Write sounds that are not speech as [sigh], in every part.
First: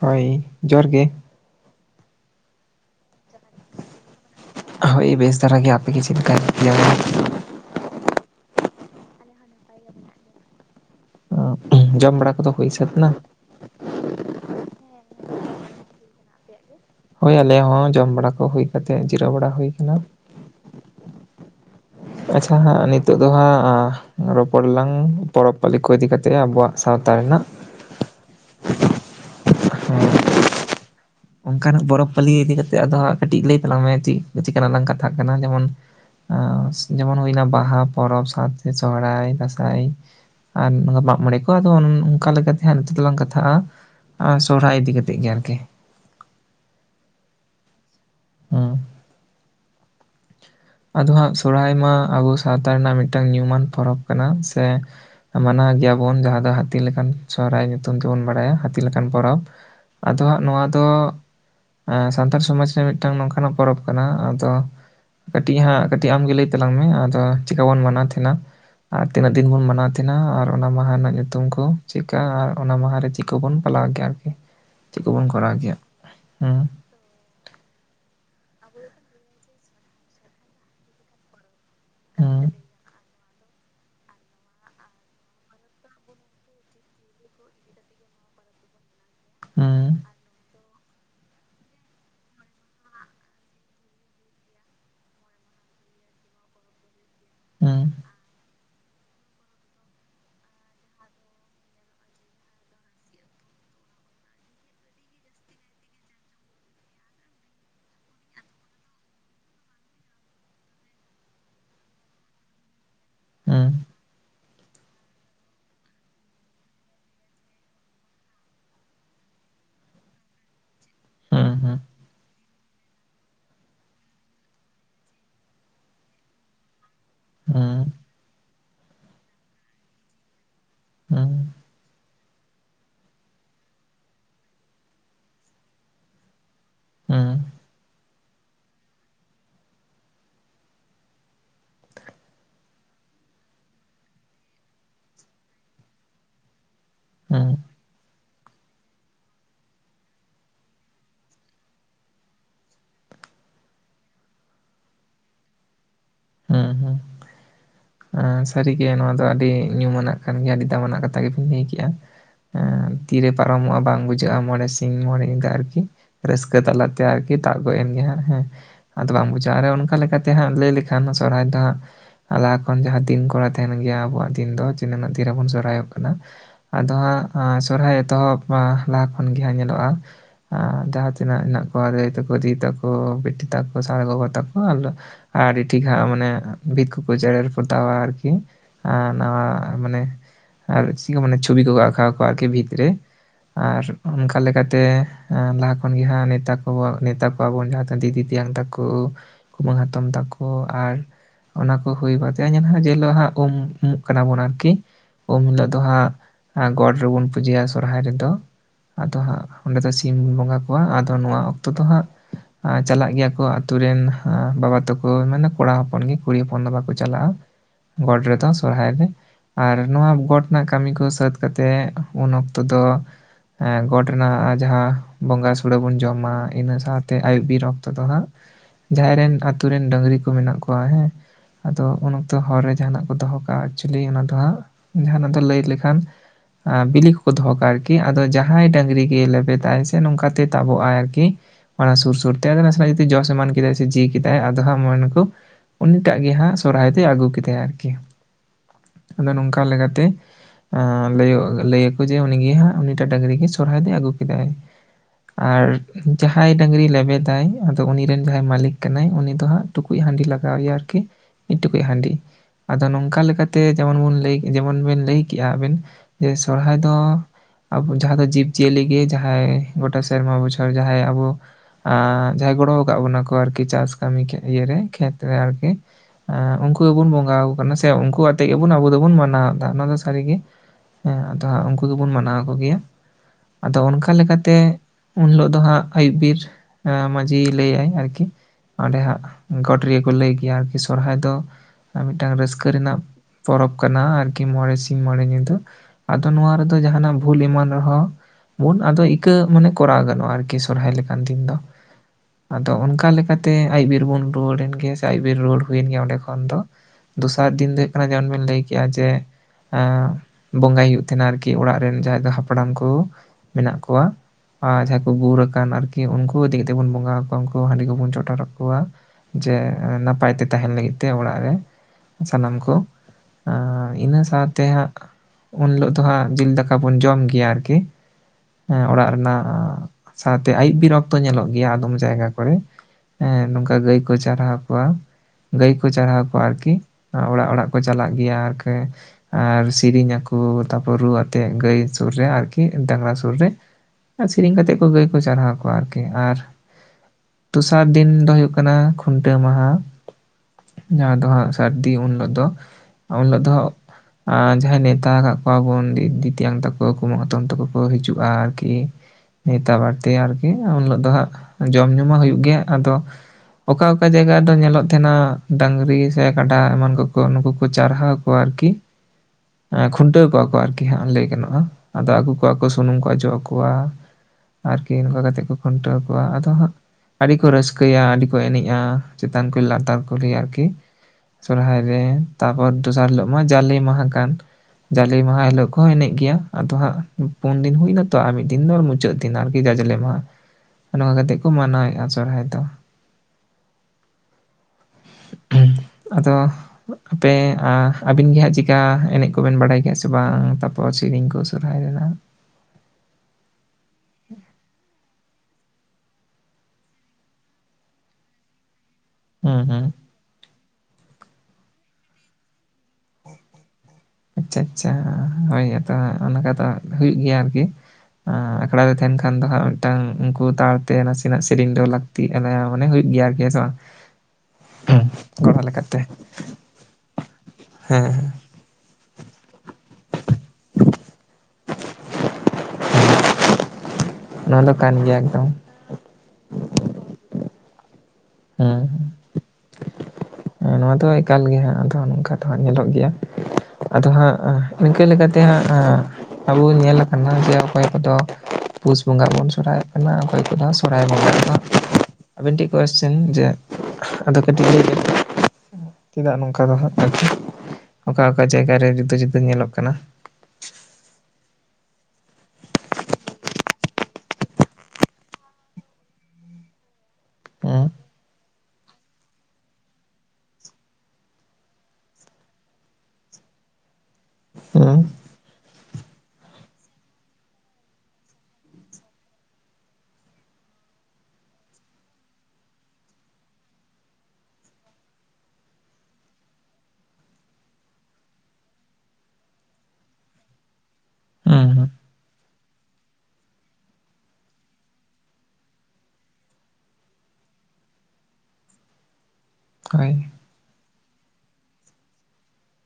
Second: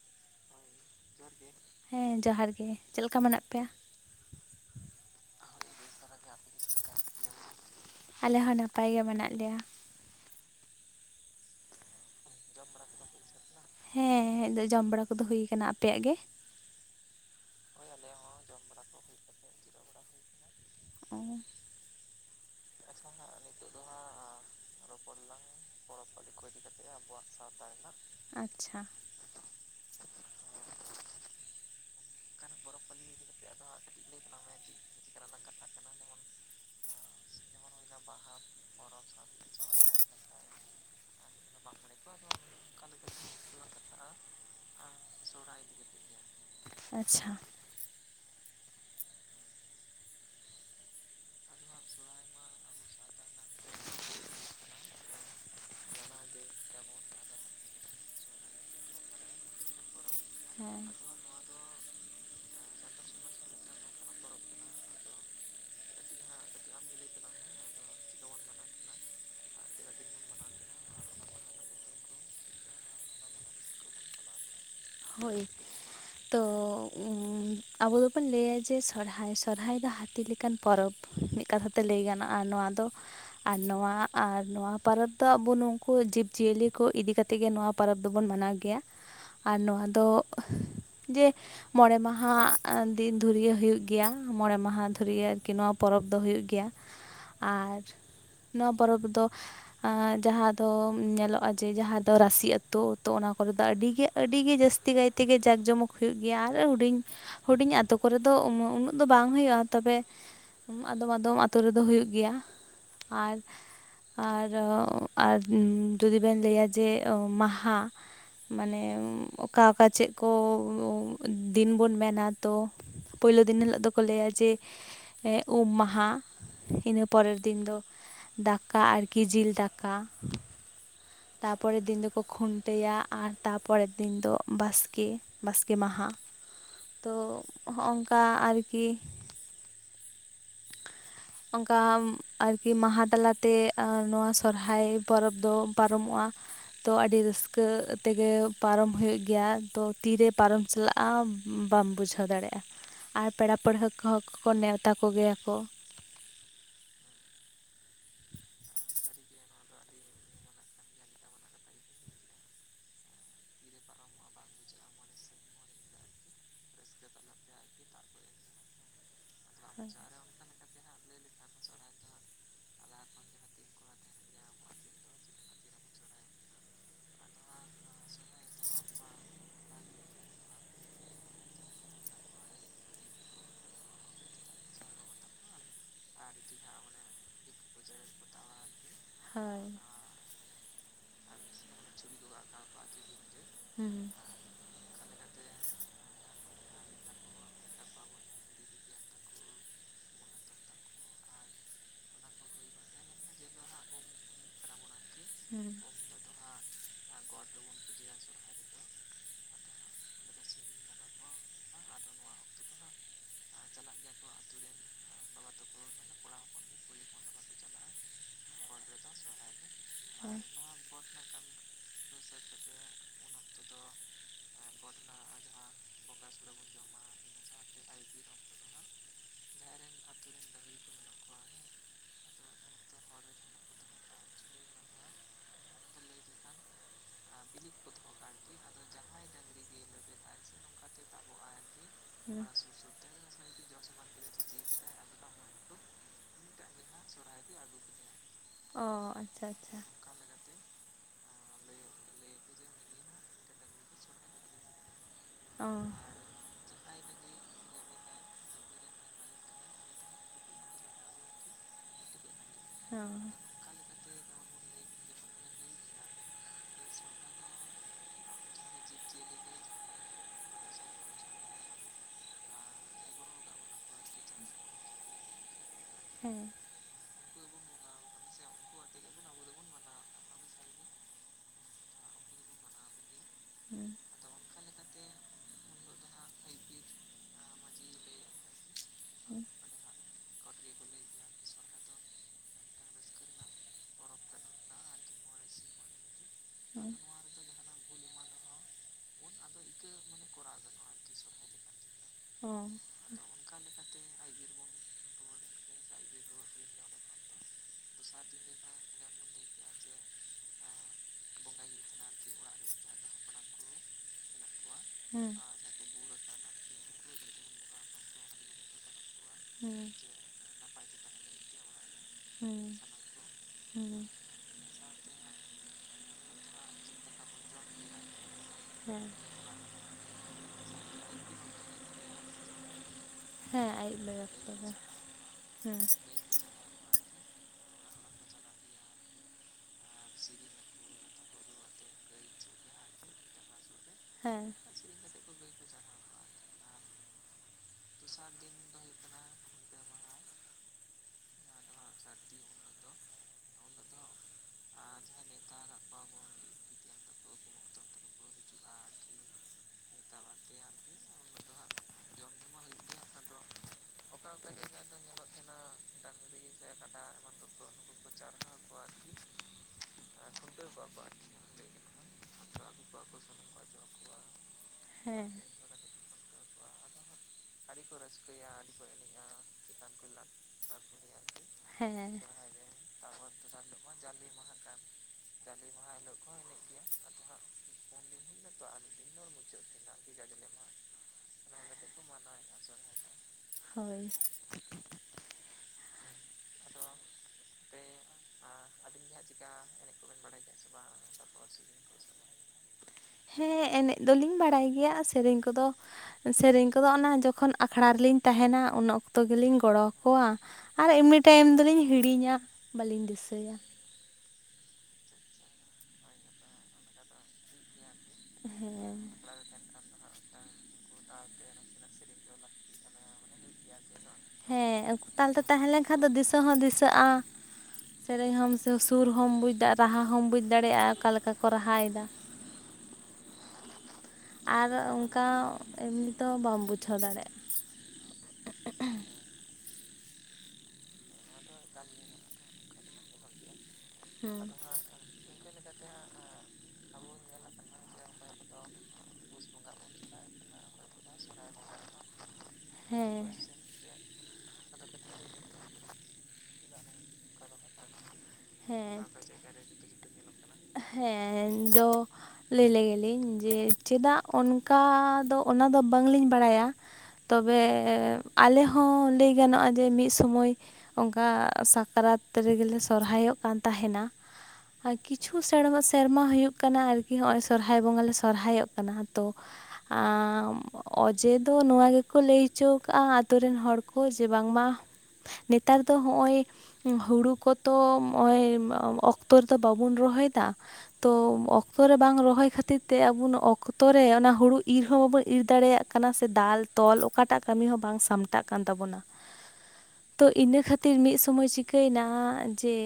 ᱦᱳᱭ ᱡᱚᱦᱟᱨ ᱜᱮ᱾ ᱦᱮᱸ ᱡᱚᱦᱟᱨ ᱜᱮ ᱪᱮᱫ ᱞᱮᱠᱟ ᱢᱮᱱᱟᱜ ᱯᱮᱭᱟ? ᱦᱳᱭ ᱵᱮᱥ ᱫᱷᱟᱨᱟ ᱜᱮ ᱟᱯᱮ ᱜᱮ ᱪᱮᱫ ᱞᱮᱠᱟ? ᱟᱞᱮ ᱦᱚᱸ ᱱᱟᱯᱟᱭ ᱜᱮ ᱢᱮᱱᱟᱜ ᱞᱮᱭᱟ᱾ ᱡᱚᱢ ᱵᱟᱲᱟ ᱠᱚ ᱫᱚ ᱦᱳᱭᱥᱟᱹᱛ ᱱᱟ? ᱦᱮᱸ ᱡᱚᱢ ᱵᱟᱲᱟ ᱠᱚ ᱫᱚ ᱦᱩᱭ ᱠᱟᱱᱟ, ᱟᱯᱮᱭᱟᱜ ᱜᱮ? ᱦᱳᱭ ᱟᱞᱮᱭᱟᱜ ᱦᱚᱸ ᱡᱚᱢ ᱵᱟᱲᱟ ᱦᱩᱭ ᱠᱟᱛᱮᱜ ᱡᱤᱨᱟᱹᱣ ᱵᱟᱲᱟ ᱦᱩᱭ ᱠᱟᱱᱟ᱾ ᱚᱸ ᱟᱪᱪᱷᱟ ᱦᱟᱸᱜ ᱱᱤᱛᱳᱜ ᱫᱚ ᱦᱟᱸᱜ ᱨᱚᱯᱚᱲᱞᱟᱝ ᱯᱚᱨᱚᱵᱽ ᱯᱟᱹᱞᱤ ᱠᱚ ᱤᱫᱤ ᱠᱟᱛᱮᱫ ᱟᱵᱚᱣᱟᱜ ᱥᱟᱶᱛᱟ ᱨᱮᱱᱟᱜ᱾ ᱟᱪᱪᱷᱟ᱾ ᱚᱱᱠᱟᱱᱟᱜ ᱯᱚᱨᱚᱵᱽ ᱯᱟᱹᱞᱤ ᱤᱫᱤ ᱠᱟᱛᱮᱫ ᱟᱫᱚ ᱦᱟᱸᱜ ᱠᱟᱹᱴᱤᱡ ᱞᱟᱹᱭ ᱛᱟᱞᱟᱝ ᱢᱮ ᱪᱮᱫ ᱪᱤᱜᱠᱟ ᱱᱟᱜ ᱞᱟᱝ ᱠᱟᱛᱷᱟ ᱠᱟᱱᱟ ᱡᱮᱢᱚᱱ ᱡᱮᱢᱚᱱ ᱦᱩᱭᱱᱟ ᱵᱟᱦᱟ ᱯᱚᱨᱚᱵᱽ ᱥᱟᱶᱛᱮ ᱥᱚᱨᱦᱟᱭ, ᱫᱟᱸᱥᱟᱭ ᱟᱨ ᱱᱚᱝᱠᱟ ᱢᱟᱜ ᱢᱚᱬᱮ ᱠᱚ ᱟᱫᱚ ᱚᱱᱠᱟ ᱞᱮᱠᱟᱛᱮ ᱱᱤᱛᱳᱜ ᱫᱚᱞᱟᱝ ᱠᱟᱛᱷᱟᱜ-ᱟ᱾ ᱟᱨ ᱥᱚᱨᱦᱟᱭ ᱤᱫᱤ ᱠᱟᱛᱮᱫ ᱜᱮ ᱟᱨᱠᱤ᱾ ᱟᱪᱪᱷᱟ᱾ ᱩᱸ ᱟᱫᱚ ᱦᱟᱸᱜ ᱥᱚᱨᱦᱟᱭ ᱢᱟ ᱟᱵᱚ ᱥᱟᱶᱛᱟ ᱨᱮᱱᱟᱜ ᱢᱤᱫᱴᱟᱝ ᱧᱩᱢᱟᱱ ᱯᱚᱨᱚᱵᱽ ᱠᱟᱱᱟ ᱦᱮᱸ ᱥᱮ, ᱢᱟᱱᱟᱣ ᱜᱮᱭᱟᱵᱚᱱ ᱡᱟᱦᱟᱸ ᱫᱚ ᱦᱟᱹᱛᱤ ᱞᱮᱠᱟᱱ ᱥᱚᱦᱨᱟᱭ ᱧᱩᱛᱩᱢ ᱛᱮᱵᱚᱱ ᱵᱟᱲᱟᱭᱟ ᱦᱟᱛᱤ ᱞᱮᱠᱟᱱ ᱯᱚᱨᱚᱵᱽ, ᱟᱫᱚ ᱦᱟᱸᱜ ᱱᱚᱣᱟ ᱦᱮᱸ ᱫᱚ ᱮᱸ ᱥᱟᱱᱛᱟᱲ ᱥᱚᱢᱟᱡᱽ ᱨᱮ ᱢᱤᱜᱴᱟᱝ ᱱᱚᱝᱠᱟᱱᱟᱜ ᱯᱚᱨᱚᱵᱽ ᱠᱟᱱᱟ ᱟᱫᱚ ᱠᱟᱹᱴᱤᱡ ᱦᱟᱸᱜ ᱠᱟᱹᱴᱤᱡ ᱟᱢᱜᱮ ᱞᱟᱹᱭ ᱛᱟᱞᱟᱝ ᱢᱮ ᱟᱫᱚ ᱪᱤᱠᱟ ᱵᱚᱱ ᱢᱟᱱᱟ ᱛᱟᱦᱮᱱᱟ? ᱟᱨ ᱛᱤᱱᱟᱹᱜ ᱫᱤᱱ ᱵᱩᱱ ᱢᱟᱱᱟᱣ ᱛᱟᱦᱮᱸᱱᱟ ᱟᱨ ᱚᱱᱟ ᱢᱟᱦᱟ ᱨᱮᱱᱟᱜ ᱧᱩᱛᱩᱢ ᱠᱚ ᱪᱮᱜᱠᱟ ᱟᱨ ᱚᱱᱟ ᱢᱟᱦᱟ ᱨᱮ ᱪᱮᱜ ᱠᱩᱵᱚᱱ ᱯᱟᱞᱟᱣ ᱟᱨᱠᱤ, ᱪᱮᱜ ᱠᱩᱵᱚᱱ ᱠᱚᱨᱟᱣ ᱜᱮᱭᱟ, ᱦᱩᱸ ᱩᱸ ᱟᱵᱚ ᱫᱚᱵᱚᱱ ᱞᱟᱹᱭᱟ ᱡᱮ ᱥᱚᱨᱦᱟᱭ, ᱥᱚᱨᱦᱟᱭ ᱫᱚ ᱦᱟᱹᱛᱤ ᱞᱮᱠᱟᱱ ᱯᱚᱨᱚᱵᱽ ᱢᱤᱜ ᱠᱟᱛᱷᱟ ᱛᱮ ᱞᱟᱹᱭ ᱜᱟᱱᱚᱜ-ᱟ ᱦᱩᱸ ᱱᱚᱣᱟ ᱫᱚ ᱟᱨ ᱱᱚᱣᱟ ᱟᱨ ᱱᱚᱣᱟ ᱯᱚᱨᱚᱵᱽ ᱫᱚ ᱟᱵᱚ ᱱᱩᱝᱠᱩ ᱡᱤᱵᱽ ᱡᱤᱭᱟᱹᱞᱤ ᱠᱚ ᱤᱫᱤ ᱠᱟᱛᱮ ᱛᱮᱜᱮ ᱱᱚᱣᱟ ᱯᱟᱨᱚᱵᱽ ᱫᱚᱵᱚᱱ ᱢᱟᱱᱟᱣ ᱜᱮᱭᱟ ᱟᱨ ᱱᱚᱣᱟ ᱦᱩᱸ ᱫᱚ ᱡᱮ ᱢᱚᱲᱮ ᱢᱟᱦᱟ ᱫᱤᱱ ᱫᱷᱩᱨᱭᱟᱹ ᱦᱩᱭᱩᱜ ᱜᱮᱭᱟ ᱢᱚᱬᱮ ᱢᱟᱦᱟ ᱫᱷᱚᱨᱭᱮ ᱟᱨᱠᱤ ᱱᱚᱣᱟ ᱯᱚᱨᱚᱵᱽ ᱫᱚ ᱦᱩᱭᱩᱜ ᱜᱮᱭᱟ, ᱟᱨ ᱦᱩᱸ ᱱᱚᱣᱟ ᱯᱚᱨᱚᱵᱽ ᱫᱚ ᱟᱸ ᱡᱟᱦᱟᱸ ᱫᱚ ᱧᱮᱞᱚᱜᱼᱟ ᱡᱮ ᱡᱟᱦᱟᱸ ᱫᱚ ᱨᱟᱥᱤ ᱟᱛᱳ ᱛᱚ ᱚᱱᱟ ᱠᱚᱨᱮ ᱫᱚ ᱟᱹᱰᱤᱜᱮ ᱟᱹᱰᱤᱜᱮ ᱡᱟᱹᱥ ᱛᱤ ᱠᱟᱭ ᱛᱮᱜᱮ ᱡᱟᱠ ᱡᱚᱢᱚᱠ ᱦᱩᱭᱩᱜ ᱜᱮᱭᱟ ᱟᱨ ᱦᱩᱰᱤᱧ ᱦᱩᱰᱤᱧ ᱟᱛᱳ ᱠᱚᱨᱮ ᱫᱚ ᱩᱱᱟᱹ ᱩᱱᱟᱹᱜ ᱫᱚ ᱵᱟᱝ ᱦᱩᱭᱩᱜᱼᱟ ᱛᱚᱵᱮ ᱦᱩᱸ ᱟᱫᱚᱢ ᱟᱫᱚᱢ ᱟᱛᱳ ᱨᱮᱫᱚ ᱦᱩᱭᱩᱜ ᱜᱮᱭᱟ ᱟᱨ ᱦᱩᱸ ᱟᱨ ᱟᱨ ᱡᱩᱫᱤ ᱵᱮᱱ ᱞᱟᱹᱭᱟ ᱡᱮ ᱢᱟᱦᱟ ᱢᱟᱱᱮ ᱚ ᱠᱟ ᱚᱠᱟ ᱪᱮᱫ ᱠᱚ ᱦᱩᱸ ᱦᱩᱸ ᱫᱤᱱ ᱵᱚᱱ ᱢᱮᱱᱟ ᱛᱚ ᱯᱳᱭᱞᱳ ᱫᱤᱱ ᱦᱤᱞᱳᱜ ᱫᱚᱠᱚ ᱞᱮᱭᱟ ᱡᱮ ᱩᱢ ᱢᱟᱦᱟ ᱾ ᱤᱱᱟᱹ ᱯᱚᱨᱮᱨ ᱫᱤᱱ ᱫᱚ ᱦᱩᱸ ᱫᱟᱠᱟ ᱟᱨᱠᱤ ᱡᱤᱞ ᱫᱟᱠᱟ ᱾ ᱩᱸ ᱾ ᱛᱟ ᱯᱚᱨᱮᱨ ᱫᱤᱱ ᱫᱚᱠᱚ ᱠᱷᱩᱱᱴᱟᱹᱭᱟ ᱟᱨ ᱛᱟᱯᱚᱨᱮᱨ ᱫᱤᱱ ᱫᱚ ᱵᱟᱥᱠᱮ ᱵᱟᱥᱠᱮ ᱢᱟᱦᱟ ᱾ ᱟᱱᱼᱚᱰᱤᱵᱮᱞ ᱛᱚ ᱦᱚᱸᱜᱼᱚᱝᱠᱟ ᱟᱨᱠᱤ ᱟᱱᱼᱚᱰᱤᱵᱮᱞ ᱚᱝᱠᱟ ᱟᱨᱠᱤ ᱢᱟᱦᱟ ᱛᱟᱞᱟᱛᱮ ᱟᱸ ᱱᱚᱣᱟ ᱥᱚᱨᱦᱟᱭ ᱯᱚᱨᱚᱵᱽ ᱫᱚ ᱯᱟᱨᱚᱢᱚᱜᱼᱟ ᱾ ᱛᱚ ᱟᱰᱤ ᱦᱩᱸ ᱨᱟᱹᱥᱠᱟᱹ ᱛᱮᱜᱮ ᱯᱟᱨᱚᱢ ᱦᱩᱭᱩᱜ ᱜᱮᱭᱟ ᱛᱚ ᱛᱤᱨᱮ ᱯᱟᱨᱚᱢ ᱪᱟᱞᱟᱜ ᱟ ᱵᱟᱢ ᱵᱩᱡᱷᱟᱹᱣ ᱫᱟᱲᱮᱜᱼᱟ! ᱟᱨ ᱯᱮᱲᱟ ᱯᱟᱹᱲᱦᱟᱹ ᱠᱚᱦᱚᱸ ᱠᱚ ᱠᱚ ᱱᱮᱣᱛᱟ ᱠᱚᱜᱮᱭᱟ ᱠᱚ ᱾ ᱟᱸ ᱥᱟᱹᱨᱤᱜᱮ ᱱᱚᱣᱟ ᱫᱚ ᱟᱰᱤ ᱧᱩᱢᱟᱱᱟᱜ ᱠᱟᱱ ᱜᱮᱭᱟ ᱟᱹᱰᱤ ᱫᱟᱢᱟᱱᱟᱜ ᱠᱟᱛᱷᱟ ᱜᱮᱵᱤᱱ ᱞᱟᱹᱭ ᱠᱮᱜᱼᱟ ᱾ ᱦᱮᱸ ᱛᱤᱨᱮ ᱯᱟᱨᱚᱢᱚᱜᱼᱟ ᱵᱟᱝ ᱵᱩᱡᱷᱟᱹᱜᱼᱟ ᱢᱚᱬᱮ ᱥᱤᱧ ᱢᱚᱬᱮ ᱧᱤᱸᱫᱟᱹ ᱟᱨᱠᱤ ᱾ ᱨᱟᱹᱥᱠᱟᱹ ᱛᱟᱞᱟᱛᱮ ᱟᱨᱠᱤ ᱛᱟᱜ ᱜᱚᱜ ᱮᱱ ᱜᱮ ᱦᱟᱸᱜ ᱦᱮᱸ ᱾ ᱟᱫᱚ ᱵᱟᱝ ᱵᱩᱡᱷᱟᱹᱜᱼᱟ ᱟᱨᱮ ᱚᱱᱠᱟ ᱞᱮᱠᱟᱛᱮ ᱦᱟᱸᱜ ᱞᱟᱹᱭ ᱞᱮᱠᱷᱟᱱ ᱥᱚᱨᱦᱟᱭ ᱫᱚ ᱦᱟᱜ ᱟᱸ ᱞᱟᱦᱟ ᱠᱷᱚᱱ ᱡᱟᱦᱟᱸ ᱫᱤᱱ ᱠᱚᱨᱟ ᱛᱟᱦᱮᱱ ᱜᱮᱭᱟ ᱟᱵᱚᱣᱟᱜ ᱫᱤᱱ ᱫᱚ ᱛᱤᱱᱟᱹᱱᱟᱹᱜ ᱫᱤᱱ ᱨᱮᱵᱚᱱ ᱥᱚᱨᱦᱟᱭᱚᱜ ᱠᱟᱱᱟ ᱾ ᱟᱫᱚ ᱦᱟᱸᱜ ᱥᱚᱨᱦᱟᱭ ᱮᱛᱚᱦᱚᱵ ᱞᱟᱦᱟ ᱠᱷᱚᱱ ᱜᱮ ᱦᱟᱸᱜ ᱧᱮᱞᱚᱜᱼᱟ ᱟ ᱡᱟᱦᱟᱸ ᱛᱤᱱᱟᱹᱜ ᱦᱮᱱᱟᱜ ᱠᱚᱣᱟ ᱫᱟᱹᱭ ᱛᱟᱠᱚ ᱫᱤᱫ ᱛᱟᱠᱚ, ᱵᱤᱴᱤ ᱛᱟᱠᱚ, ᱥᱟᱨᱟ ᱜᱚᱜᱚ ᱛᱟᱠᱚ ᱟᱨ ᱟᱨ ᱴᱷᱤᱠ ᱦᱟᱜ ᱢᱟᱱᱮ ᱵᱷᱤᱛ ᱠᱚ ᱠᱚ ᱡᱮᱨᱮᱲ ᱯᱚ ᱛᱟᱣᱟ ᱟᱨᱠᱤ ᱟᱸ ᱱᱟᱣᱟ ᱦᱳᱭ ᱢᱟᱱᱮ ᱟᱨ ᱪᱤᱠᱟ ᱢᱟᱱᱮ ᱪᱷᱚᱵᱤ ᱠᱚᱠᱚ ᱟᱠᱟᱣ ᱠᱚᱣᱟ ᱟᱨᱠᱤ ᱵᱷᱤᱛ ᱨᱮ ᱟᱨ ᱦᱩᱸ ᱚᱱ ᱠᱟ ᱞᱮᱠᱟᱛᱮ ᱮᱸ ᱞᱟᱦᱟ ᱠᱷᱚᱱᱜᱮ ᱦᱟᱸᱜ ᱱᱮᱣᱛᱟ ᱠᱚ ᱱᱮᱣᱛᱟ ᱠᱚᱣᱟᱵᱚᱱ ᱡᱟᱦᱟᱸ ᱛᱤᱱ ᱫᱤᱫᱤ ᱛᱮᱭᱟᱝ ᱛᱟᱠᱚ ᱾ ᱠᱩᱢᱟᱹᱝ ᱦᱟᱛᱚᱢ ᱛᱟᱠᱚ ᱟᱨ ᱚᱱᱟᱠᱚ ᱦᱩᱭ ᱵᱟ ᱛᱮᱦᱮᱧ ᱧᱮᱞ ᱢᱮ ᱦᱟᱜ ᱡᱮ ᱦᱤᱞᱳᱜ ᱦᱟᱸᱜ ᱩᱢ ᱩᱢᱩᱜ ᱠᱟᱱᱟ ᱵᱚᱱ ᱟᱨᱠᱤ ᱩᱢ ᱦᱤᱞᱳᱜ ᱦᱩᱸ ᱫᱚ ᱦᱟᱸᱜ ᱟ ᱜᱚᱰᱽ ᱨᱮᱵᱚᱱ ᱯᱩᱡᱟᱹᱭᱟ ᱥᱚᱨᱦᱟᱭ ᱨᱮᱫᱚ ᱾ ᱟᱫᱚ ᱦᱟᱸᱜ ᱚᱸᱰᱮ ᱫᱚ ᱥᱤᱢ ᱵᱚᱱ ᱵᱚᱸᱜᱟ ᱠᱚᱣᱟ, ᱟᱫᱚ ᱱᱚᱣᱟ ᱚᱠᱛᱚ ᱫᱚ ᱦᱟᱸᱜ ᱟᱸ ᱪᱟᱞᱟᱜ ᱜᱮᱭᱟ ᱠᱚ ᱟᱛᱩ ᱨᱮᱱ ᱟᱸ ᱵᱟᱵᱟ ᱛᱟᱠᱚ ᱢᱟᱱᱮ ᱠᱚᱲᱟ ᱦᱚᱯᱚᱱ ᱜᱮ ᱠᱩᱲᱤ ᱦᱚᱯᱚᱱ ᱫᱚ ᱵᱟᱠᱚ ᱪᱟᱞᱟᱜᱼᱟ ᱜᱚᱴ ᱨᱮᱫᱚ ᱥᱚᱨᱦᱟᱭ ᱨᱮ ᱟᱨ ᱱᱚᱣᱟ ᱦᱳᱭ ᱜᱚᱴ ᱱᱟᱜ ᱠᱟᱢᱤ ᱠᱩ ᱥᱟᱹᱛ ᱠᱟᱛᱮᱫ ᱩᱱ ᱚᱠᱛᱚ ᱫᱚ ᱮ ᱜᱚᱰ ᱨᱮᱱᱟᱜ ᱡᱟᱦᱟᱸ ᱵᱚᱸᱜᱟ ᱥᱩᱲᱟᱹ ᱵᱚᱱ ᱡᱚᱢᱟ ᱤᱱᱟᱹ ᱥᱟᱶᱛᱮ ᱟᱭᱩᱵ ᱵᱤ ᱚᱠᱛᱚ ᱫᱚ ᱦᱟᱸᱜ ᱡᱟᱦᱟᱸᱭ ᱨᱮᱱ ᱟᱛᱩ ᱨᱮᱱ ᱰᱟᱹᱝᱨᱤ ᱠᱚ ᱢᱮᱱᱟᱜ ᱠᱩᱣᱟ ᱦᱮᱸ ᱟᱫᱚ ᱩᱱ ᱚᱠᱛᱚ ᱦᱚᱨ ᱨᱮ ᱡᱟᱦᱟᱱᱟᱜ ᱠᱚ ᱫᱚᱦᱚ ᱠᱟᱜᱼᱟ ᱮᱠᱪᱩᱭᱞᱤ ᱚᱱᱟ ᱫᱚ ᱦᱟᱸᱜ ᱡᱟᱦᱟᱱᱟᱜ ᱫᱚ ᱞᱟᱹᱭ ᱞᱮᱠᱷᱟᱱ ᱟ ᱵᱤᱞᱤ ᱠᱚᱠᱚ ᱫᱚᱦᱚ ᱠᱟᱜᱼᱟ ᱟᱨᱠᱤ ᱟᱫᱚ ᱡᱟᱦᱟᱸᱭ ᱰᱟᱹᱝᱨᱤ ᱜᱤᱭ ᱞᱮᱵᱮᱫᱟᱭ ᱥᱮ ᱱᱚᱝᱠᱟᱛᱮ ᱛᱟᱵᱚᱜ ᱟᱭ ᱟᱨᱠᱤ, ᱚᱱᱟ ᱥᱩᱨ ᱥᱩᱨ ᱛᱮ ᱦᱩᱸ ᱟᱫᱚ ᱱᱟᱥᱮᱱᱟᱜ ᱡᱩᱫᱤ ᱡᱚᱥ ᱮᱢᱟᱱ ᱠᱮᱫᱟᱭ ᱡᱤ ᱠᱮᱫᱟᱭ ᱟᱫᱚ ᱦᱟᱸᱜ ᱢᱮᱱᱟ ᱠᱩ ᱩᱱᱤᱴᱟᱜ ᱜᱮ ᱦᱟᱸᱜ ᱥᱚᱨᱦᱟᱭ ᱛᱮᱭ ᱟᱜᱩ ᱠᱮᱫᱟᱭ ᱟᱨᱠᱤ ᱚ ᱾ ᱟᱫᱚ ᱟᱪᱪᱷᱟ ᱱᱚᱝᱠᱟ ᱟᱪᱪᱷᱟ ᱞᱮᱠᱟ ᱛᱮ ᱟᱸ ᱞᱟᱹᱭᱚᱜ ᱞᱟᱹᱭᱟ ᱠᱚ ᱡᱮ ᱩᱱᱤ ᱜᱮ ᱦᱟᱸᱜ ᱩᱱᱤᱴᱟᱜ ᱰᱟᱝᱨᱤ ᱜᱮ ᱥᱚᱨᱦᱟᱭ ᱫᱚᱭ ᱟᱹᱜᱩ ᱠᱮᱫᱟᱭ ᱾ ᱟᱨ ᱚ ᱡᱟᱦᱟᱸᱭ ᱰᱟᱹᱝᱨᱤ ᱞᱮᱵᱮᱫᱟᱭ ᱟᱫᱚ ᱩᱱᱤ ᱨᱮᱱ ᱡᱟᱦᱟᱸᱭ ᱢᱟᱹᱤᱠ ᱠᱟᱱᱟᱭ ᱩᱱᱤ ᱫᱚ ᱦᱟᱸᱜ ᱴᱩᱠᱩᱡ ᱦᱟᱺᱰᱤ ᱞᱟᱜᱟᱣ ᱮᱭᱟ ᱟᱨᱠᱤ। ᱢᱤᱫ ᱴᱩᱠᱩᱡ ᱦᱟᱺᱰᱤ ᱟᱫᱚ ᱚ ᱱᱚᱝᱠᱟ ᱞᱮᱠᱟ ᱛᱮ ᱡᱮᱢᱚᱱ ᱵᱩᱱ ᱞᱟᱹᱭ ᱡᱮᱢᱚᱱ ᱵᱮᱱ ᱞᱟᱹᱭ ᱠᱮᱜᱼᱟ ᱟᱵᱮᱱ ᱡᱮ ᱥᱚᱨᱦᱟᱭ ᱫᱚ ᱟᱵᱩ ᱡᱟᱦᱟᱸ ᱫᱚ ᱡᱤᱵ ᱡᱤᱭᱟᱹᱞᱤ ᱜᱮ ᱡᱟᱦᱟᱸᱭ ᱜᱚᱴᱟ ᱥᱮᱨᱢᱟ ᱵᱚᱪᱷᱚᱨ ᱡᱟᱦᱟᱸᱭ ᱟᱵᱚ ᱟ ᱡᱟᱦᱟᱸᱭ ᱜᱚᱲᱚ ᱟᱠᱟᱫ ᱵᱚᱱᱟ ᱠᱚ ᱟᱨᱠᱤ ᱪᱟᱥ ᱠᱟᱹᱢᱤ ᱤᱭᱟᱹ ᱨᱮ ᱠᱷᱮᱛ ᱨᱮ ᱟᱨᱠᱤ। ᱦᱮᱸ ᱟᱸᱻ ᱩᱱᱠᱩ ᱜᱮᱵᱩᱱ ᱵᱚᱸᱜᱟ ᱟᱠᱩ ᱠᱟᱱᱟ ᱥᱮ ᱩᱱᱠᱩ ᱟᱛᱮ ᱜᱮᱵᱩᱱ ᱟᱵᱩ ᱫᱚᱵᱩᱱ ᱢᱟᱱᱟᱣ ᱮᱫᱟ ᱚᱱᱟ ᱫᱚ ᱥᱟᱹᱨᱤ ᱜᱮ ᱦᱮᱸ ᱟᱫᱚ ᱦᱟᱸᱜ ᱩᱱᱠᱩ ᱫᱚᱵᱚᱱ ᱢᱟᱱᱟᱣ ᱠᱚ ᱜᱮᱭᱟ ᱟᱫᱚ ᱦᱩᱸ ᱚᱱᱠᱟ ᱞᱮᱠᱟᱛᱮ ᱩᱱ ᱦᱤᱞᱳᱜ ᱫᱚ ᱦᱟᱸᱜ ᱟᱹᱭᱩᱵ ᱵᱤᱨ ᱟᱸ ᱢᱟᱺᱡᱷᱤ ᱞᱟᱹᱭᱟᱭ ᱟᱨᱠᱤ ᱚᱸᱰᱮ ᱦᱟᱸᱜ ᱦᱩᱸ ᱜᱚᱴ ᱨᱮᱜᱮ ᱠᱚ ᱞᱟᱹᱭ ᱜᱮᱭᱟ ᱟᱨ ᱥᱚᱨᱦᱟᱭ ᱫᱚ ᱟ ᱢᱤᱫᱴᱟᱝ ᱨᱟᱹᱥᱠᱟᱹ ᱨᱮᱱᱟᱜ ᱯᱚᱨᱚᱵᱽ ᱠᱟᱱᱟ ᱟᱨᱠᱤ ᱢᱚᱬᱮ ᱥᱤᱧ ᱢᱚᱬᱮ ᱧᱤᱫᱟᱹ। ᱟᱫᱚ ᱱᱚᱣᱟ ᱨᱮᱫᱚ ᱦᱩᱸ ᱡᱟᱦᱱᱟᱜ ᱵᱷᱩᱞ ᱮᱢᱟᱱ ᱨᱮ ᱦᱚᱸ ᱵᱩᱱ ᱟᱫᱚ ᱤᱠᱟᱹ ᱢᱟᱱᱮ ᱠᱚᱨᱟᱣ ᱜᱟᱱᱚᱜᱼᱟ ᱟᱨᱠᱤ ᱥᱚᱨᱦᱟᱭ ᱞᱮᱠᱟᱱ ᱫᱤᱱ ᱫᱚ ᱚ ᱟᱫᱚ ᱚᱱᱠᱟ ᱞᱮᱠᱟᱛ ᱛᱮ ᱟᱭᱵ ᱵᱤᱨ ᱵᱩᱱ ᱨᱩᱣᱟᱹᱲ ᱮᱱ ᱜᱮ ᱥᱮ ᱟᱭᱵ ᱵᱤᱨ ᱨᱩᱣᱟᱹᱲ ᱦᱩᱭᱮᱱ ᱜᱮᱭᱟ ᱚᱸᱰᱮ ᱠᱷᱚᱱ ᱫᱚ ᱫᱚᱥᱟᱨ ᱫᱤᱱ ᱫᱚ ᱦᱩᱭᱩᱜ ᱠᱟᱱᱟ ᱡᱮᱢᱚᱱ ᱵᱮᱱ ᱞᱟᱹᱭ ᱠᱮᱭᱟ ᱡᱮ, ᱮᱸ ᱵᱚᱸᱜᱟᱭ ᱦᱩᱭᱩᱜ ᱛᱟᱦᱮᱱᱟ ᱟᱨᱠᱤ ᱚᱲᱟᱜ ᱨᱮᱱ ᱡᱟᱦᱟᱸᱭ ᱫᱚ ᱦᱟᱯᱲᱟᱢ ᱠᱚ ᱢᱮᱱᱟᱜ ᱠᱚᱣᱟ ᱟᱨ ᱡᱟᱦᱟᱸᱭ ᱠᱚ ᱦᱩᱸ ᱜᱩᱨ ᱦᱩᱸ ᱟᱠᱟᱱ ᱟᱨᱠᱤ ᱩᱱᱠᱩ ᱤᱫᱤ ᱠᱟᱛᱮᱫ ᱵᱚᱱ ᱵᱚᱸᱜᱟ ᱟᱠᱩᱣᱟ ᱩᱱᱠᱩ ᱦᱟᱺᱰᱤ ᱠᱚᱵᱚᱱ ᱪᱚᱴᱟᱨ ᱟᱠᱚᱣᱟ ᱡᱮ ᱱᱟᱯᱟᱭ ᱛᱮ ᱛᱟᱦᱮᱱ ᱞᱟᱹᱜᱤᱫ ᱛᱮ ᱚᱲᱟᱜ ᱨᱮ। ᱥᱟᱱᱟᱢ ᱠᱚ ᱦᱩᱸ ᱟᱸᱻ ᱦᱩᱸ ᱤᱱᱟᱹ ᱥᱟᱶᱛᱮ ᱦᱟᱸᱜ ᱩᱱ ᱦᱤᱞᱳᱜ ᱫᱚ ᱦᱟᱸᱜ ᱡᱤᱞ ᱫᱟᱠᱟ ᱵᱚᱱ ᱡᱚᱢ ᱜᱮᱭᱟ ᱟᱨᱠᱤ ᱮᱸ ᱦᱮᱸ ᱚᱲᱟᱜ ᱨᱮᱱᱟᱜ ᱟᱸᱻ ᱥᱟᱶᱛᱮ ᱟᱭᱩᱵ ᱵᱤᱨ ᱚᱠᱛᱚ ᱧᱮᱞᱚᱜ ᱜᱮᱭᱟ ᱟᱫᱚᱢ ᱡᱟᱭᱜᱟ ᱠᱚᱨᱮ ᱮᱸ ᱦᱮᱸ ᱱᱚᱝᱠᱟ ᱜᱟᱹᱭ ᱟᱹᱭᱩᱵ ᱠᱚ ᱵᱮᱲᱟ ᱚᱠᱛᱚ ᱪᱟᱨᱦᱟᱣ ᱫᱚ ᱠᱚᱣᱟ, ᱜᱟᱹᱭ ᱠᱚ ᱦᱩᱸ ᱪᱟᱨᱦᱟᱣ ᱠᱚᱣᱟ ᱟᱨᱠᱤ ᱚᱲᱟᱜ ᱚᱲᱟᱜ ᱠᱚ ᱪᱟᱞᱟᱜ ᱜᱤᱭᱟ ᱟᱨᱠᱤ ᱟᱨ ᱥᱤᱨᱮᱧ ᱟᱠᱚ ᱛᱟᱨᱯᱚᱨ ᱨᱩ ᱟᱛᱮᱫ ᱜᱟᱹᱭ ᱥᱩᱨ ᱨᱮ ᱟᱨᱠᱤ ᱰᱟᱝᱨᱟ ᱥᱩᱨ ᱨᱮ, ᱟᱨ ᱦᱮᱸ ᱥᱤᱨᱤᱧ ᱠᱟᱛᱮᱫ ᱠᱚ ᱜᱟᱹᱭ ᱠᱚ ᱪᱟᱨᱦᱟᱣ ᱠᱩᱣᱟ ᱟᱨᱠᱤ। ᱟᱨ ᱫᱚᱥᱟᱨ ᱫᱤᱱ ᱫᱚ ᱦᱩᱭᱩᱜ ᱠᱟᱱᱟ ᱠᱷᱩᱱᱴᱟᱹᱣ ᱢᱟᱦᱟᱸ ᱡᱟᱦᱟᱸ ᱫᱚ ᱦᱟᱸᱜ ᱥᱟᱹᱨᱫᱤ ᱩᱱ ᱦᱤᱞᱳᱜ ᱫᱚ ᱩᱱ ᱦᱩᱞᱳᱜ ᱫᱚ ᱟ ᱡᱟᱦᱟᱸᱭ ᱱᱮᱣᱛᱟ ᱟᱠᱟᱫ ᱠᱩᱣᱟᱵᱚᱱ ᱫᱤᱫᱤ ᱛᱮᱭᱟᱝ ᱛᱟᱠᱚ ᱠᱩᱢᱩᱝ ᱦᱟᱛᱚᱢ ᱛᱟᱠᱚ ᱠᱚ ᱦᱤᱡᱩᱜᱼᱟ ᱟᱨᱠᱤ ᱱᱮᱣᱛᱟ ᱵᱟᱲᱛᱤ ᱟᱨᱠᱤ ᱩᱱ ᱦᱤᱞᱟᱹᱜ ᱫᱚ ᱦᱟᱸᱜ ᱡᱚᱢ ᱧᱩ ᱢᱟᱸ ᱦᱩᱭᱩᱜ ᱜᱮᱭᱟ ᱟᱫᱚ ᱚᱠᱟ ᱚᱠᱟ ᱡᱟᱭᱜᱟ ᱨᱮ ᱫᱚ ᱧᱮᱞᱚᱜ ᱛᱮᱱᱟᱜ ᱰᱟᱹᱝᱨᱤ ᱥᱮ ᱜᱟᱰᱟ ᱮᱢᱟᱱ ᱠᱚᱠᱚ ᱱᱩᱠᱩ ᱠᱚ ᱪᱟᱨᱦᱟᱣ ᱠᱚᱣᱟ ᱟᱨᱠᱤ ᱟ ᱠᱷᱩᱱᱴᱟᱹᱣ ᱠᱚᱣᱟ ᱠᱚ ᱟᱨᱠᱤ ᱦᱟᱸᱜ ᱞᱟᱹᱭ ᱜᱟᱱᱚᱜᱼᱟ ᱟᱫᱚ ᱟᱜᱩ ᱠᱩᱣᱟ ᱠᱚ ᱥᱩᱱᱩᱢ ᱠᱚ ᱚᱡᱚᱜ ᱟᱠᱩᱣᱟ ᱟᱨᱠᱤ ᱱᱚᱝᱠᱟ ᱦᱮᱸ ᱠᱟᱛᱮ ᱠᱚ ᱠᱷᱩᱱᱴᱟᱹᱣ ᱠᱚᱣᱟ ᱟᱫᱚ ᱦᱟᱸᱜ ᱟᱹᱰᱤ ᱠᱚ ᱨᱟᱹᱥᱠᱟᱹᱭᱟ ᱟᱹᱰᱤ ᱠᱚ ᱮᱱᱮᱡᱼᱟ ᱪᱮᱛᱟᱱ ᱠᱚ ᱞᱟ ᱛᱟᱨ ᱠᱚᱞᱦᱤ ᱟᱨᱠᱤ ᱥᱚᱨᱦᱟᱭ ᱨᱮ ᱦᱮᱸ ᱛᱟᱨᱯᱚᱨ ᱫᱚᱥᱟᱨ ᱦᱤᱞᱳᱜ ᱢᱟ ᱡᱟᱞᱮ ᱢᱟᱦᱟ ᱠᱟᱱ ᱡᱟᱞᱮ ᱢᱟᱦᱟ ᱦᱤᱞᱳᱜ ᱠᱚ ᱦᱚᱸ ᱮᱱᱮᱡ ᱜᱮᱭᱟ ᱟᱫᱚ ᱦᱟᱸᱜ ᱯᱩᱱ ᱫᱤᱱ ᱦᱩᱭ ᱱᱟ ᱛᱚ ᱟᱨ ᱢᱤᱫ ᱫᱤᱱ ᱫᱚ ᱢᱩᱪᱟᱹ ᱢᱩᱪᱟᱹᱫ ᱫᱤᱱ ᱟᱨᱠᱤ ᱡᱟᱡᱽᱞᱤ ᱢᱟᱦᱟᱸ, ᱱᱚᱝᱠᱟ ᱠᱟᱛᱮᱜ ᱠᱚ ᱢᱟᱱᱟᱣᱮᱫᱼᱟ ᱥᱚᱨᱦᱟᱭ ᱫᱚ। ᱦᱳᱭ ᱟᱫᱚ ᱟᱯᱮ ᱟᱹᱵᱤᱱ ᱜᱮ ᱦᱟᱸᱜ ᱪᱮᱠᱟ ᱮᱱᱮᱡ ᱠᱚᱵᱮᱱ ᱵᱟᱲᱟᱭ ᱜᱮᱭᱟ ᱥᱮ ᱵᱟᱝ ᱛᱟᱯ ᱠᱚ ᱥᱤᱨᱤᱧ ᱠᱚ ᱥᱚᱨᱦᱟᱭ ᱨᱮᱱᱟᱜ? ᱦᱮᱸ ᱮᱱᱮᱡ ᱫᱚᱞᱤᱧ ᱵᱟᱲᱟᱭ ᱜᱮᱭᱟ ᱟᱨ ᱥᱮᱨᱮᱧ ᱠᱚᱫᱚ ᱥᱮᱨᱮᱧ ᱠᱚᱫᱚ ᱚᱱᱟ ᱡᱚᱠᱷᱚᱱ ᱟᱠᱷᱲᱟ ᱨᱮᱞᱤᱧ ᱛᱟᱦᱮᱱᱟ ᱩᱱ ᱚᱠ ᱛᱚ ᱦᱩᱸ ᱜᱤᱞᱤᱧ ᱜᱚᱲᱚ ᱦᱩᱸ ᱟᱠᱚᱣᱟ ᱟᱨ ᱮᱢᱱᱤ ᱴᱟᱭᱤᱢ ᱫᱚᱞᱤᱧ ᱦᱤᱲᱤᱧᱟ ᱵᱟᱹᱞᱤᱧ ᱫᱤᱥᱟᱹᱭᱟ ᱾ ᱟᱪᱪᱷᱟ ᱟᱪᱪᱷᱟ ᱦᱳᱭ ᱜᱮᱛᱚ ᱦᱟᱸᱜ ᱚᱱᱠᱟ ᱫᱚ ᱦᱟᱸᱜ ᱦᱩᱭᱩᱜ ᱜᱮᱭᱟ ᱟᱨᱠᱤ ᱾ ᱟᱸ ᱟᱠᱷᱲᱟ ᱨᱮ ᱦᱮᱸ ᱛᱟᱦᱮᱱ ᱠᱷᱟᱱ ᱫᱚ ᱦᱟᱸᱜ ᱢᱮᱫᱴᱟᱝ ᱩᱱᱠᱩ ᱛᱟᱲᱛᱮ ᱱᱟᱥᱮᱱᱟᱜ ᱥᱮᱨᱮᱧ ᱫᱚ ᱞᱟᱠ ᱛᱤ ᱠᱟᱱᱟ ᱢᱟᱱᱮ ᱦᱩᱭᱩᱜ ᱜᱮᱭᱟ ᱟᱨᱠᱤ ᱦᱮᱸ ᱥᱮ ᱵᱟᱝ ᱾ ᱦᱮᱸ ᱩᱱᱠᱩ ᱛᱟᱞᱛᱮ ᱛᱟᱦᱮᱸ ᱞᱮᱱ ᱠᱷᱟᱱ ᱫᱚ ᱫᱤᱥᱟᱹ ᱦᱚᱸ ᱫᱤᱥᱟᱹᱜᱼᱟ ᱦᱮᱸ ᱥᱮᱨᱮᱧ ᱦᱚᱢ ᱥᱩᱨ ᱦᱚᱢ ᱵᱩᱡᱽ ᱫᱟᱜᱼᱟ ᱨᱟᱦᱟ ᱦᱚᱢ ᱵᱩᱡᱽ ᱫᱟᱲᱮᱜᱼᱟ ᱚᱠᱟ ᱞᱮᱠᱟ ᱠᱚ ᱨᱟᱦᱟᱭᱮᱫᱟ ᱾ ᱱᱚᱣᱟ ᱟᱨ ᱫᱚ ᱠᱟᱱ ᱜᱮᱭᱟ ᱚᱱᱠᱟ ᱮᱠᱫᱚᱢ ᱾ ᱮᱢᱱᱤ ᱛᱚ ᱵᱟᱢ ᱵᱩᱡᱷᱟᱹᱣ ᱫᱟᱲᱮᱜ ᱦᱩᱸ ᱮᱸ ᱱᱚᱣᱟ ᱫᱚ ᱮᱠᱟᱞ ᱜᱮ ᱦᱟᱸᱜ ᱟᱫᱚ ᱱᱚᱝᱠᱟ ᱫᱚ ᱦᱟᱸᱜ ᱧᱮᱞᱚᱜ ᱜᱮᱭᱟ, ᱟᱫᱚ ᱦᱟᱸᱜ ᱦᱮᱸ ᱱᱤᱝᱠᱟᱹ ᱞᱮᱠᱟ ᱛᱮ ᱦᱟᱸᱜ ᱟᱵᱳ ᱧᱮᱞ ᱠᱟᱱᱟ ᱡᱮ ᱚᱠᱚᱭ ᱠᱚᱫᱚ ᱯᱩᱥ ᱵᱚᱸᱜᱟ ᱵᱚᱱ ᱥᱚᱨᱦᱟᱭᱚᱜ ᱠᱟᱱᱟ ᱚᱠᱚᱭ ᱠᱚᱫᱚ‌ ᱦᱟᱸᱜ ᱥᱚᱨᱦᱟᱭ ᱵᱚᱸᱜᱟ [inaudible] ᱟᱵᱮᱱ ᱴᱷᱤᱡ ᱠᱚᱥᱪᱟᱱ ᱦᱮᱸ ᱡᱮ ᱟᱫᱚ ᱠᱟᱹᱴᱤᱡ ᱞᱟᱹᱭ ᱵᱮᱱ ᱪᱮᱫᱟᱜ ᱱᱚᱝᱠᱟ ᱫᱚ ᱦᱟᱸᱜ ᱟᱨᱠᱤ, ᱚᱠᱟ ᱚᱠᱟ ᱡᱟᱭᱜᱟ ᱨᱮ ᱦᱮᱸ ᱡᱩᱫᱟᱹ ᱡᱩᱫᱟᱹ ᱧᱮᱞᱚᱜ ᱠᱟᱱᱟ ᱾ ᱦᱮᱸ ᱤᱧ ᱫᱚᱼᱼ ᱞᱟᱹᱭ ᱞᱮᱜᱮᱞᱤᱧ ᱡᱮ ᱪᱮᱫᱟᱜ ᱚᱱᱠᱟ ᱫᱚ ᱚᱱᱟ ᱫᱚ ᱵᱟᱝᱞᱤᱧ ᱵᱟᱲᱟᱭᱟ ᱾ ᱛᱚᱵᱮ ᱦᱩᱸ ᱟᱞᱮ ᱦᱚᱸ ᱞᱟᱹᱭ ᱜᱟᱱᱚᱜᱼᱟ ᱡᱮ ᱢᱤᱫ ᱥᱚᱢᱚᱭ ᱚᱝᱠᱟ ᱥᱟᱠᱨᱟᱛ ᱨᱮᱜᱮ ᱞᱮ ᱥᱚᱨᱦᱟᱭᱚᱜ ᱠᱟᱱ ᱛᱟᱦᱮᱱᱟ ᱾ ᱦᱩᱸ ᱠᱤᱪᱷᱩ ᱥᱮᱲᱢᱟ ᱥᱮᱨᱢᱟ ᱦᱩᱭᱩᱜ ᱠᱟᱱᱟ ᱟᱨᱠᱤ ᱦᱚᱜᱼᱚᱭ ᱥᱚᱨᱦᱟᱭ ᱵᱚᱸᱜᱟ ᱞᱮ ᱥᱚᱨᱦᱟᱭᱚᱜ ᱠᱟᱱᱟ ᱛᱚ ᱟᱻᱢ ᱚᱡᱮ ᱫᱚ ᱱᱚᱣᱟ ᱜᱮᱠᱚ ᱞᱟᱹᱭ ᱪᱚᱣ ᱠᱟᱜᱼᱟ ᱟᱛᱩ ᱨᱮᱱ ᱦᱚᱲ ᱠᱚ ᱡᱮ ᱵᱟᱝᱢᱟ ᱱᱮᱛᱟᱨ ᱫᱚ ᱦᱚᱸᱜᱼᱚᱭ ᱦᱩᱲᱩ ᱠᱚᱛᱚ ᱱᱚᱜᱼᱚᱭ ᱚᱠᱛᱚ ᱨᱮᱫᱚ ᱵᱟᱵᱩᱱ ᱨᱚᱦᱚᱭᱫᱟ ᱛᱚ ᱦᱩᱸ ᱚᱠᱛᱚ ᱦᱩᱸ ᱨᱮ ᱵᱟᱝ ᱨᱚᱦᱚᱭ ᱠᱷᱟᱹᱛᱤᱨ ᱛᱮ ᱟᱹᱵᱩ ᱚᱠᱛᱚ ᱨᱮ ᱚᱱᱟ ᱦᱩᱲᱩ ᱤᱨ ᱦᱚᱸ ᱵᱟᱵᱚᱱ ᱤᱨ ᱫᱟᱲᱮᱭᱟᱜ ᱠᱟᱱᱟ ᱥᱮ ᱫᱟᱞ ᱛᱚᱞ ᱚᱠᱟᱴᱟᱜ ᱠᱟᱹᱢᱤ ᱦᱚᱸ ᱵᱟᱝ ᱥᱟᱢ ᱴᱟᱜ ᱠᱟᱱ ᱛᱟᱵᱚᱱᱟ ᱾ [unintelligible] ᱛᱚ ᱤᱱᱟᱹ ᱠᱷᱟᱹᱛᱤᱨ ᱢᱤᱫ ᱥᱚᱢᱚᱭ ᱪᱤᱠᱟᱹᱭ ᱱᱟ ᱡᱮ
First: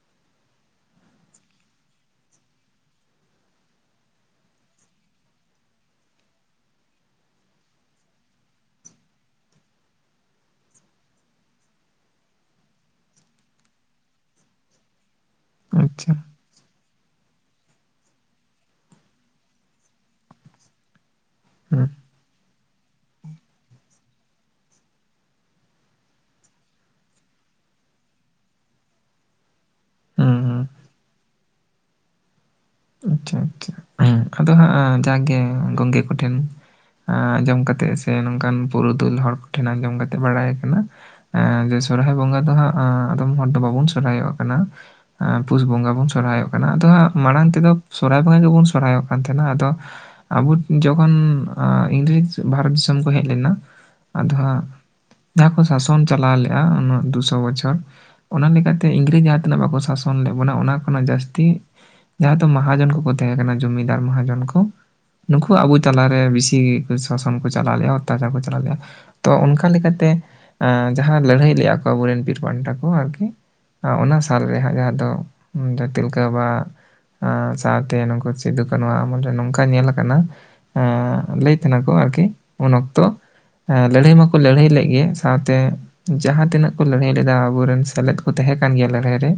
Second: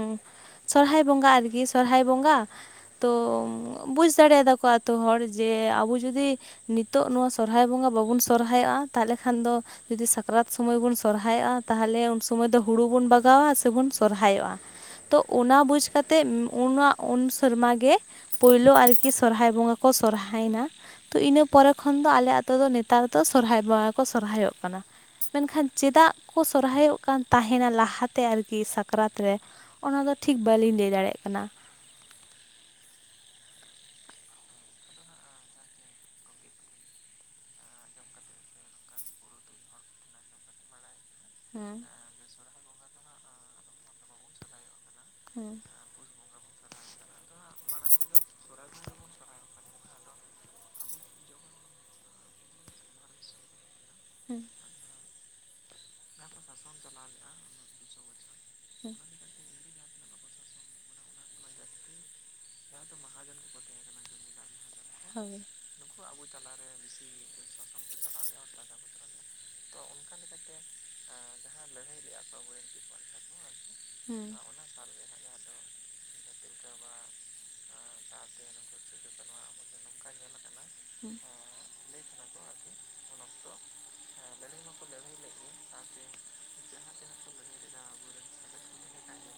ᱩᱸ ᱥᱚᱨᱦᱟᱭ ᱵᱚᱸᱜᱟ ᱟᱨᱠᱤ ᱥᱚᱨᱦᱟᱭ ᱵᱚᱸᱜᱟ ᱛᱚ ᱵᱩᱡᱽ ᱫᱟᱲᱮᱭᱟᱫᱟ ᱠᱚ ᱟᱛᱳ ᱦᱚᱲ ᱡᱮ ᱟᱵᱳ ᱡᱩᱫᱤ ᱱᱤᱛᱚᱜ ᱱᱚᱣᱟ ᱥᱚᱨᱦᱟᱭ ᱵᱚᱸᱜᱟ ᱵᱟᱵᱚᱱ ᱥᱚᱨᱦᱟᱭᱚᱜᱼᱟ ᱛᱟᱦᱞᱮ ᱠᱷᱟᱱ ᱫᱚ ᱡᱩᱫᱤ ᱥᱟᱠᱨᱟᱛ ᱥᱚᱢᱚᱭ ᱵᱚᱱ ᱥᱚᱨᱦᱟᱭᱚᱜᱼᱟ ᱛᱟᱦᱞᱮ ᱩᱱ ᱥᱩᱚᱢᱚᱭ ᱫᱚ ᱦᱩᱲᱩ ᱵᱚᱱ ᱵᱟᱜᱟᱣᱟ ᱥᱮᱵᱚᱱ ᱥᱚᱨᱦᱟᱭᱚᱜᱼᱟ ᱾ ᱛᱚ ᱚᱱᱟ ᱵᱩᱡᱽ ᱟᱪᱪᱷᱟ ᱠᱟᱛᱮᱜ ᱩᱱᱟ ᱩᱱ ᱥᱮᱨᱢᱟ ᱜᱮ ᱯᱳᱭᱞᱳ ᱟᱨᱠᱤ ᱥᱚᱨᱦᱟᱭ ᱵᱚᱸᱜᱟ ᱠᱚ ᱥᱚᱨᱦᱟᱭᱱᱟ ᱾ ᱛᱚ ᱤᱱᱟᱹ ᱯᱚᱨᱮ ᱦᱩᱸ ᱠᱷᱚᱱ ᱫᱚ ᱟᱞᱮ ᱟᱛᱳ ᱫᱚ ᱱᱮᱛᱟᱨ ᱫᱚ ᱥᱚᱨᱦᱟᱭ ᱵᱚᱸᱜᱟ ᱠᱚ ᱥᱚᱨᱦᱟᱭᱚᱜ ᱠᱟᱱᱟ ᱾ ᱢᱮᱱᱠᱷᱟᱱ ᱪᱮᱫᱟᱜ ᱠᱚ ᱥᱚᱨᱦᱟᱭᱚᱜ ᱠᱟᱱ ᱛᱟᱦᱮᱱᱟ ᱞᱟᱦᱟᱛᱮ ᱟᱨᱠᱤ ᱥᱟᱠᱨᱟᱛ ᱨᱮ ᱼᱼ ᱚᱱᱟᱫᱚ ᱦᱩᱸ ᱴᱷᱤᱠ ᱦᱩᱸ ᱵᱟᱹᱞᱤᱧ ᱞᱟᱹᱭ ᱫᱟᱲᱮᱜ ᱠᱟᱱᱟ ᱾ ᱟᱪᱪᱷᱟ ᱟᱪᱪᱷᱟ ᱟᱫᱚ ᱦᱟᱸᱜ ᱡᱟᱠ ᱜᱮ ᱜᱚᱝᱠᱮ ᱠᱚᱴᱷᱮᱱ ᱟᱸ ᱟᱸᱡᱚᱢ ᱠᱟᱛᱮᱜ ᱥᱮ ᱱᱚᱝᱠᱟᱱ ᱯᱩᱨᱩᱫᱷᱩᱞ ᱦᱚᱲ ᱠᱚᱴᱷᱮᱱ ᱟᱸᱡᱚᱢ ᱠᱟᱛᱮ ᱵᱟᱲᱟᱭ ᱠᱟᱱᱟ ᱾ ᱮᱸ ᱡᱮ ᱦᱮᱸ ᱥᱚᱨᱦᱟᱭ ᱵᱚᱸᱜᱟ ᱫᱚ ᱦᱟᱸᱜ ᱟᱫᱚᱢ ᱦᱚᱲ ᱫᱚ ᱵᱟᱵᱚᱱ ᱥᱚᱨᱦᱟᱭᱚᱜ ᱠᱟᱱᱟ ᱾ ᱦᱮᱸ ᱯᱩᱥ ᱵᱚᱸᱜᱟ ᱵᱚᱱ ᱥᱚᱨᱚᱦᱟᱭᱚᱜ ᱠᱟᱱᱟ ᱟᱫᱚ ᱦᱟᱸᱜ ᱢᱟᱲᱟᱝ ᱛᱮᱫᱚ ᱥᱚᱨᱦᱟᱭ ᱵᱚᱸᱜᱟ ᱜᱮᱵᱚᱱ ᱥᱚᱨᱦᱟᱭᱚᱜ ᱠᱟᱱ ᱛᱟᱦᱮᱱᱟ᱾ ᱟᱫᱚ ᱟᱵᱚ ᱡᱚᱠᱷᱚᱱ ᱟᱸ ᱤᱝᱨᱮᱡᱽ ᱵᱷᱟᱨᱚᱛ ᱫᱤᱥᱚᱢ ᱠᱚ ᱦᱮᱡ ᱞᱮᱱᱟ ᱟᱫᱚ ᱦᱮᱸ ᱦᱟᱸᱜ ᱡᱟᱦᱟᱸ ᱠᱚ ᱥᱟᱥᱚᱱ ᱪᱟᱞᱟᱣ ᱞᱮᱜᱼᱟ ᱩᱱᱟᱹᱜ ᱫᱩᱥᱚ ᱵᱚᱪᱷᱚᱨ᱾ ᱚᱱᱟ ᱞᱮᱠᱟᱛᱮ ᱦᱮᱸ ᱤᱝᱨᱮᱡᱽ ᱡᱟᱦᱟᱸ ᱛᱤᱱᱟᱹᱜ ᱵᱟᱠᱚ ᱥᱟᱥᱚᱱ ᱞᱮᱜ ᱵᱚᱱᱟ ᱚᱱᱟ ᱠᱷᱚᱱᱟᱜ ᱡᱟᱹᱥᱛᱤ ᱡᱟᱦᱟᱸ ᱫᱚ ᱢᱟᱦᱟᱸᱡᱚᱱ ᱠᱚᱠᱚ ᱛᱮᱦᱮᱸ ᱠᱟᱱᱟ ᱡᱚᱢᱤᱫᱟᱨ ᱢᱟᱦᱟᱸᱡᱚᱱ ᱠᱚ ᱾ ᱦᱳᱭ ᱦᱮᱸ ᱦᱮᱸ ᱦᱮᱸ ᱦᱮᱸ ᱦᱮᱸ ᱦᱮᱸ ᱦᱮᱸ ᱦᱮᱸ ᱱᱩᱠᱩ ᱟᱵᱚ ᱛᱟᱞᱟᱨᱮ ᱵᱮᱥᱤ ᱥᱟᱥᱚᱱ ᱠᱚ ᱪᱟᱞᱟᱣ ᱞᱮᱼᱟ ᱚᱛᱛᱟᱪᱟᱨ ᱪᱟᱞᱟᱣ ᱞᱮᱼᱟ ᱛᱚ ᱚᱱᱠᱟ ᱞᱮᱠᱟᱛᱮ ᱡᱟᱦᱟᱸ ᱟᱸ ᱞᱟᱹᱲᱦᱟᱹᱭ ᱞᱮᱜᱼᱟ ᱠᱚ ᱟᱵᱚᱨᱮᱱ ᱵᱤᱨ ᱯᱟᱱᱴᱟ ᱠᱚ ᱟᱨᱠᱤᱼ ᱟᱨ ᱚᱱᱟ ᱦᱮᱸ ᱥᱟᱞᱨᱮᱦᱟᱸ ᱡᱟᱦᱟᱸ ᱫᱚ ᱛᱤᱞ ᱞᱮᱠᱟ ᱵᱟᱵᱟ ᱥᱟᱶᱛᱮ ᱱᱩᱠᱩ ᱥᱤᱫᱩ ᱠᱟᱱᱩ ᱟᱢᱚᱞ ᱨᱮ ᱱᱚᱝᱠᱟ ᱧᱮᱞ ᱟᱠᱟᱱᱟ ᱦᱮ᱾ ᱞᱟᱹᱭ ᱛᱟᱦᱮᱱᱟᱠᱚ ᱟᱨᱠᱤ ᱩᱱ ᱚᱠᱛᱚ ᱞᱟᱹᱲᱦᱟᱹᱭ ᱢᱟᱠᱚ ᱞᱟᱹᱲᱦᱟᱹᱭ ᱞᱮᱫ ᱜᱮ ᱥᱟᱶᱛᱮ ᱡᱟᱦᱟᱸ ᱛᱤᱱᱟᱹᱜ ᱠᱚ ᱞᱟᱹᱲᱦᱟᱹᱭ ᱞᱮᱫᱟ ᱟᱵᱚᱨᱮᱱ ᱥᱮᱞᱮᱫ ᱠᱚ ᱛᱟᱦᱮᱸ ᱠᱟᱱ ᱜᱮᱭᱟ ᱞᱟᱹᱲᱦᱟᱹᱭ ᱨᱮ,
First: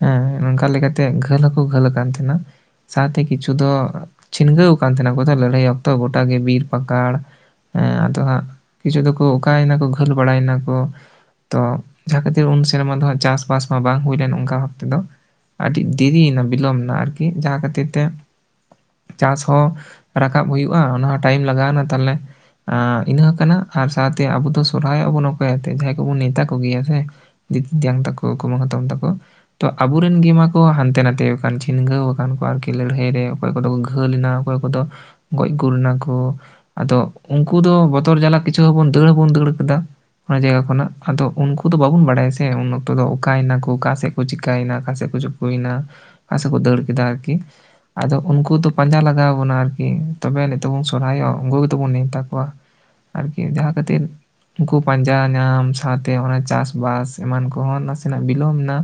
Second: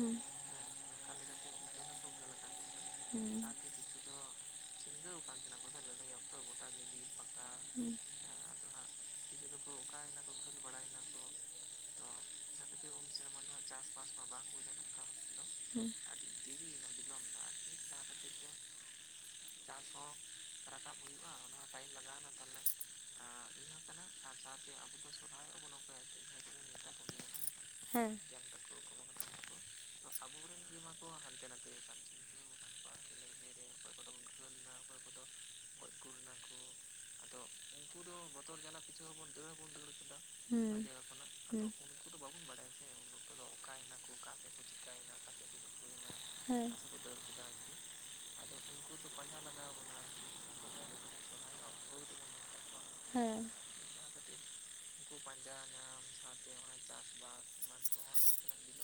ᱦᱮᱸ ᱱᱚᱝᱠᱟ ᱞᱮᱠᱟᱛᱮ ᱜᱷᱟᱹᱞ ᱦᱚᱸᱠᱚ ᱜᱷᱟᱹᱞ ᱟᱠ ᱛᱟᱦᱮᱱᱟ ᱥᱟᱶᱛᱮ ᱠᱤᱪᱷᱩ ᱫᱚ ᱪᱷᱤᱱᱜᱟᱹᱣ ᱟᱠᱟᱱ ᱛᱟᱦᱮᱱᱟ ᱠᱚ ᱞᱟᱹᱲᱦᱟᱹᱭ ᱚᱠᱛᱚ ᱜᱚᱴᱟ ᱜᱮ ᱵᱤᱨ ᱯᱟᱠᱟᱲ ᱦᱮᱸ ᱦᱩᱸ᱾ ᱟᱫᱚ ᱦᱟᱸᱜ ᱠᱤᱪᱷᱩ ᱫᱚᱠᱚ ᱚᱠᱟᱭᱮᱱᱟᱠᱚ ᱜᱷᱟᱹᱞ ᱵᱟᱲᱟᱭᱮᱱᱟᱠᱚ ᱛᱚ ᱡᱟᱦᱟᱸ ᱠᱷᱟᱹᱛᱤᱨ ᱩᱱ ᱥᱮᱨᱢᱟ ᱫᱚ ᱦᱜ ᱪᱟᱥᱼᱵᱟᱥ ᱢᱟ ᱵᱟᱝ ᱦᱩᱭ ᱞᱮᱱ ᱚᱱᱠᱟ ᱵᱷᱟᱵ ᱛᱮ ᱫᱚ, ᱟᱹᱰᱤ ᱫᱮᱨᱤᱭᱮᱱᱟ ᱵᱤᱞᱚᱢᱱᱟ ᱟᱨᱠᱤ ᱡᱟᱦᱟᱸ ᱠᱷᱟᱹᱛᱤᱨ ᱛᱮ ᱪᱟᱥ ᱦᱚᱸ ᱨᱟᱠᱟᱵ ᱦᱩᱭᱩᱜᱼᱟ ᱚᱱᱟᱦ ᱴᱟᱭᱤᱢ ᱞᱟᱜᱟᱣᱱᱟ ᱛᱟᱦᱞᱮ ᱤᱱᱟ ᱠᱟᱱᱟ ᱥᱟᱶᱛᱮ ᱟᱵᱚ ᱫᱚ ᱥᱚᱨᱦᱟᱭᱚᱜᱼᱟ ᱵᱚᱱᱠᱚ ᱡᱟᱦᱟᱸᱭ ᱠᱚᱵᱚᱱ ᱱᱮᱮᱛᱛᱟ ᱠᱚᱜᱮᱭᱟ ᱥᱮ ᱫᱤᱫᱤ ᱛᱮᱭᱟᱝ ᱛᱟᱠᱚ ᱦᱮᱸ ᱠᱩᱢᱟᱹᱝ ᱦᱟᱛᱚᱢ ᱛᱟᱠᱚ ᱛᱚ ᱟᱵᱚᱨᱮᱱ ᱜᱮᱢᱟ ᱠᱚ ᱦᱟᱱᱛᱮ ᱱᱟᱛᱮ ᱠᱟᱱ ᱪᱷᱤᱱᱜᱟᱹᱣ ᱟᱠᱟᱱ ᱠᱚ ᱟᱨᱠᱤ ᱞᱟᱹᱲᱦᱟᱹᱭ ᱨᱮ ᱚᱠᱚᱭ ᱠᱚᱫᱚ ᱠᱚ ᱜᱷᱟᱹᱞᱱᱟ ᱚᱠᱚᱭ ᱠᱚᱫᱚ ᱜᱚᱡ ᱜᱩᱨ ᱮᱱᱟ ᱠᱚ, ᱟᱫᱚ ᱩᱱᱠᱩ ᱫᱚ ᱵᱚᱛᱚᱨ ᱡᱟᱞᱟ ᱠᱤᱪᱷᱩ ᱦᱚᱵ ᱫᱟᱹᱲ ᱦᱚᱵᱚᱱ ᱫᱟᱹᱲ ᱠᱮᱫᱟ ᱚᱱᱟ ᱡᱟᱭᱜᱟ ᱠᱷᱚᱱᱟᱜ ᱟᱫᱚ ᱦᱮᱸ ᱩᱱᱠᱩ ᱫᱚ ᱵᱟᱵᱚᱱ ᱵᱟᱲᱟᱭᱟ ᱦᱮᱸ ᱩᱱ ᱚᱠᱛᱚ ᱫᱚ ᱚᱠᱟᱭᱮᱱᱟ ᱠᱚ ᱚᱠᱟᱥᱮᱫ ᱠᱚ ᱪᱤᱠᱟᱹᱭᱮᱱᱟ ᱚᱠᱟᱥᱮᱫ ᱠᱚ ᱪᱩᱠᱩᱭᱮᱱᱟ? ᱦᱥᱟ ᱦᱮᱸ ᱠᱚ ᱦᱮᱸ ᱫᱟᱹᱲ ᱠᱮᱫᱟ ᱟᱨᱠᱤ, ᱟᱫᱚ ᱩᱱᱠᱩ ᱫᱚ ᱯᱟᱸᱡᱟ ᱞᱟᱜᱟᱣ ᱵᱚᱱᱟ ᱟᱨᱠᱤ ᱛᱚᱵᱮ ᱱᱤᱛᱚᱜ ᱵᱩᱱ ᱥᱚᱨᱦᱟᱭᱚᱜ ᱩᱱᱠᱩ ᱜᱮᱛ ᱵᱚᱱ ᱱᱮᱣᱛᱟ ᱠᱚᱣᱟ᱾ ᱟᱨᱠᱤ ᱡᱟᱦᱟᱸ ᱠᱷᱟᱹᱛᱤᱨ ᱩᱱᱠᱩ ᱯᱟᱸᱡᱟ ᱧᱟᱢ ᱥᱟᱶᱛᱮ ᱚᱱᱟ ᱪᱟᱥᱵᱟᱥ, ᱮᱢᱟᱱ ᱠᱚᱦᱚᱸ ᱱᱟᱥᱮᱱᱟᱜ ᱵᱤᱞᱚᱢ ᱮᱱᱟ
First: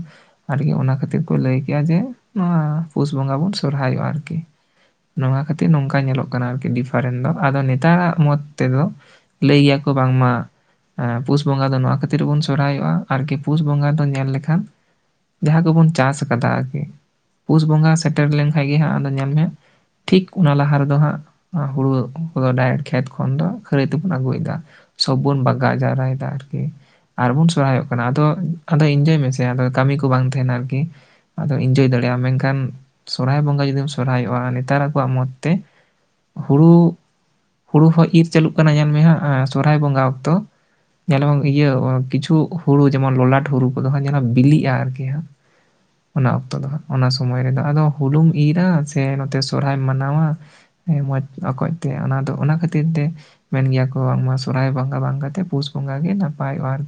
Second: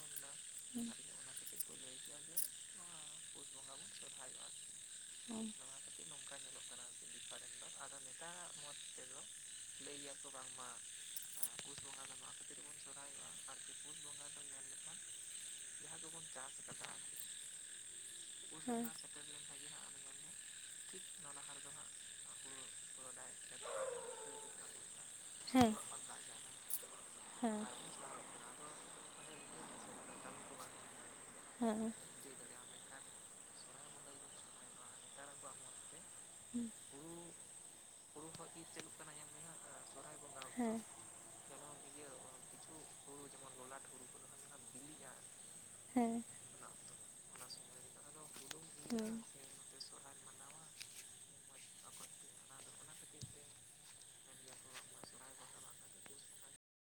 ᱟᱨᱠᱤ ᱚᱱᱟ ᱠᱷᱟᱹᱛᱤᱨ ᱠᱚ ᱞᱟᱹᱭ ᱠᱼᱟ ᱡᱮ ᱱᱚᱣᱟ ᱯᱩᱥ ᱵᱚᱸᱜᱟ ᱵᱩᱱ ᱥᱚᱨᱦᱟᱭᱚᱜᱼᱟ ᱟᱨᱠᱤ ᱱᱚᱣᱟ ᱠᱷᱟᱹᱛᱤᱨ ᱱᱚᱝᱠᱟ ᱧᱮᱞᱚᱜ ᱠᱟᱱᱟ ᱟᱨᱠᱤ ᱰᱤᱯᱷ ᱯᱷᱟᱨᱮᱱ ᱫᱚ ᱟᱫᱚ ᱱᱮᱛᱟᱨᱟᱜ ᱢᱚᱛ ᱛᱮᱫᱚ ᱞᱟᱹᱭ ᱜᱮᱭᱟᱠᱚ ᱵᱟᱝᱢᱟ ᱯᱩᱥ ᱵᱚᱸᱜᱟ ᱫᱚ ᱱᱚᱣᱟ ᱠᱷᱟᱹᱛᱤᱨᱵᱚᱱ ᱥᱚᱨᱦᱟᱭᱚᱜᱼᱟ ᱟᱨᱠᱤ ᱯᱩᱥ ᱵᱚᱸᱜᱟ ᱫᱚ ᱧᱮᱞ ᱞᱮᱠᱷᱟᱱ ᱡᱟᱦᱟᱸ ᱠᱚᱵᱚᱱ ᱪᱟᱥ ᱟᱠᱟᱫᱟ ᱟᱨᱠᱤ ᱯᱩᱥ ᱵᱚᱸᱜᱟ ᱥᱮᱴᱮᱨ ᱞᱮᱱᱠᱟᱱ ᱜᱮ ᱦᱮᱸ ᱦᱟᱸᱜ ᱟᱫᱚ ᱧᱮᱞ ᱢᱮ ᱴᱷᱤᱠ ᱞᱟᱦᱟ ᱦᱟᱸᱜ ᱦᱩᱲᱩ ᱠᱚ ᱰᱟᱭᱨᱮᱴ ᱠᱷᱮᱛ ᱠᱷᱚᱱ ᱫᱚ ᱠᱷᱟᱹᱨᱟᱹᱭ ᱛᱮᱵᱚᱱ ᱟᱹᱟᱜᱩᱭᱮᱫᱟ ᱥᱚᱵ ᱵᱚᱱ ᱵᱟᱜᱟᱣ ᱦᱮᱸ ᱡᱟᱣᱨᱟᱭᱮᱫᱟ ᱟᱨᱠᱤ ᱟᱨᱵᱩᱱ ᱦᱮᱸ ᱥᱦᱟᱭᱚᱜ ᱠᱟ ᱠᱟᱱᱟ ᱟᱫᱚᱤᱱᱡᱚᱭ ᱢᱮᱥᱮ ᱟᱫᱚ ᱠᱟᱹᱢᱤ ᱠᱚ ᱵᱟᱝ ᱛᱟᱦᱮᱱᱟ ᱟᱨᱠᱤ ᱟᱫᱚ ᱤᱱᱡᱚᱭ ᱦᱮᱸ ᱫᱟᱲᱮᱭᱟᱜ ᱢᱮᱱᱠᱷᱟᱱ ᱥᱚᱨᱦᱟᱭ ᱵᱚᱸᱜᱟ ᱡᱩᱫᱤᱢ ᱥᱚᱨᱦᱟᱭᱚᱜᱼᱟ ᱱᱮᱛᱟᱨ ᱟᱠᱚᱣᱟᱜ ᱢᱚᱛ ᱛᱮ ᱦᱩᱲᱩ ᱦᱩᱲᱩ ᱦᱚᱸ ᱤᱨᱻ ᱪᱟᱹᱞᱩᱜ ᱠᱟᱱᱟ ᱧᱮᱞ ᱢᱮ ᱦᱟᱸᱜ ᱥᱚᱨᱚᱦᱦᱟᱭ ᱵᱚᱸᱜᱟ ᱚᱠᱛᱚ ᱦᱮᱸ᱾ ᱧᱮᱞᱟᱢ ᱤᱭᱟᱹ ᱠᱤᱪᱷᱩ ᱦᱩᱲᱩ ᱡᱮᱢᱚᱱ ᱞᱚᱞᱟᱴ ᱦᱩᱲᱩ ᱠᱚᱫᱚ ᱦᱟᱸᱜ ᱡᱮᱱᱚ ᱵᱤᱞᱤᱜᱼᱟ ᱟᱨᱠᱤ ᱦᱟᱸ᱾ ᱦᱮᱸ ᱚᱱᱟ ᱚᱠᱛᱚ ᱫᱚ ᱦᱟᱜ ᱚᱱᱟ ᱥᱚᱢᱚᱭ ᱨᱮᱫᱚ ᱟᱫᱚ ᱦᱩᱲᱩᱢ ᱤᱨᱟ ᱥᱮ ᱦᱮᱸ ᱱᱚᱛᱮ ᱥᱚᱨᱦᱟᱭ ᱢᱟᱱᱟᱣᱟᱮ ᱢᱚᱸᱡᱽ ᱚᱠᱚᱡ ᱛᱮ ᱚᱱᱟ ᱫᱚ ᱚᱱᱟ ᱠᱷᱟᱹᱛᱤᱨ ᱛᱮ ᱢᱮᱱ ᱜᱮᱭᱟ ᱠᱚ ᱵᱟᱝᱢᱟ ᱥᱚᱨᱦᱟᱭ ᱵᱚᱸᱜᱟ ᱵᱟᱝ ᱠᱟᱛᱮᱫ ᱯᱩᱥ ᱵᱚᱸᱜᱟ ᱜᱮ ᱱᱟᱯᱟᱭᱚᱜᱼᱟ ᱟᱨᱠ